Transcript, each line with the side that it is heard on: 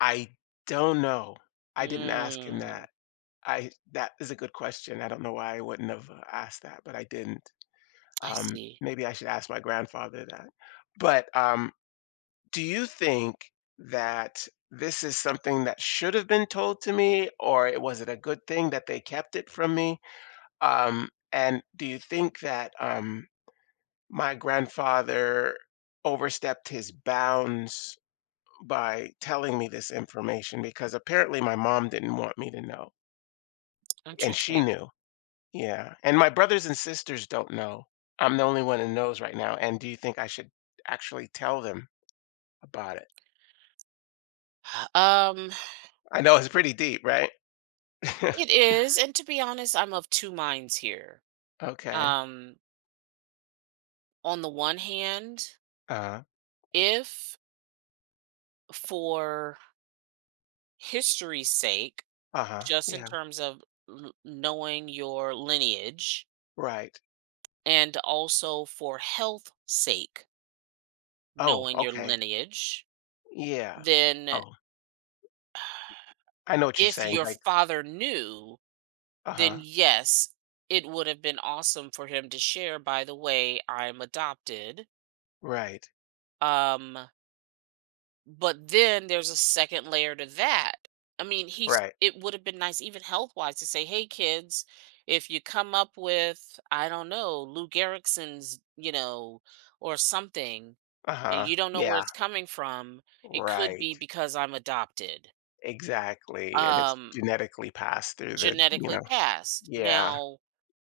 left: I don't know, I didn't ask him
right: Mm.
left: that. I That is a good question, I don't know why I wouldn't have asked that, but I didn't.
right: I
left: Um,
right: see.
left: maybe I should ask my grandfather that. But, um, do you think that this is something that should have been told to me or it was it a good thing that they kept it from me, um, and, do you think that, um, my grandfather overstepped his bounds by telling me this information? Because apparently my mom didn't want me to know and she
right: Interesting.
left: knew. Yeah, and my brothers and sisters don't know. I'm the only one who knows right now, and do you think I should actually tell them about it?
right: Hu um
left: I know it's pretty deep, right?
right: It is, and to be honest, I'm of 2 minds here.
left: Okay.
right: Um on the one hand
left: Uh-huh.
right: if for history's sake,
left: Uh-huh,
right: just in
left: yeah.
right: terms of l knowing your lineage
left: Right.
right: and also for health sake
left: Oh,
right: knowing your
left: okay.
right: lineage,
left: Yeah.
right: then
left: Oh. I know what you're
right: if
left: saying,
right: your
left: like
right: father knew, then
left: Uh-huh.
right: yes, it would have been awesome for him to share, "By the way, I'm adopted"
left: Right.
right: um but then there's a 2nd layer to that. I mean, he's
left: Right.
right: it would have been nice even health-wise to say, "Hey kids, if you come up with, I don't know, Lou Gehrig's, you know, or something, and
left: Uh-huh,
right: you don't know where
left: yeah.
right: it's coming from, it could be
left: Right.
right: because I'm adopted."
left: Exactly, and it's
right: Um
left: genetically passed through the you
right: Genetically
left: know?
right: passed.
left: Yeah.
right: Now,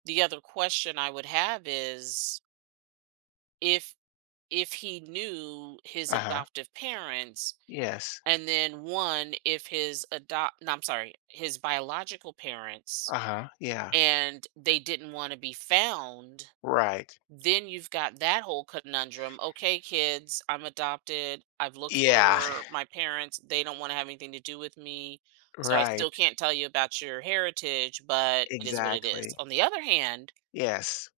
right: the other question I would have is if if he knew his
left: Uh-huh.
right: adoptive parents,
left: Yes.
right: and then 1, if his adopt no, I'm sorry his biological parents,
left: Uh-huh, yeah.
right: and they didn't wanna be found,
left: Right.
right: then you've got that whole conundrum, "Okay, kids, I'm adopted, I've looked
left: Yeah.
right: for my parents; they don't wanna have anything to do with me, so I still
left: Right.
right: can't tell you about your heritage, but it is what it is."
left: Exactly.
right: On the other hand
left: Yes.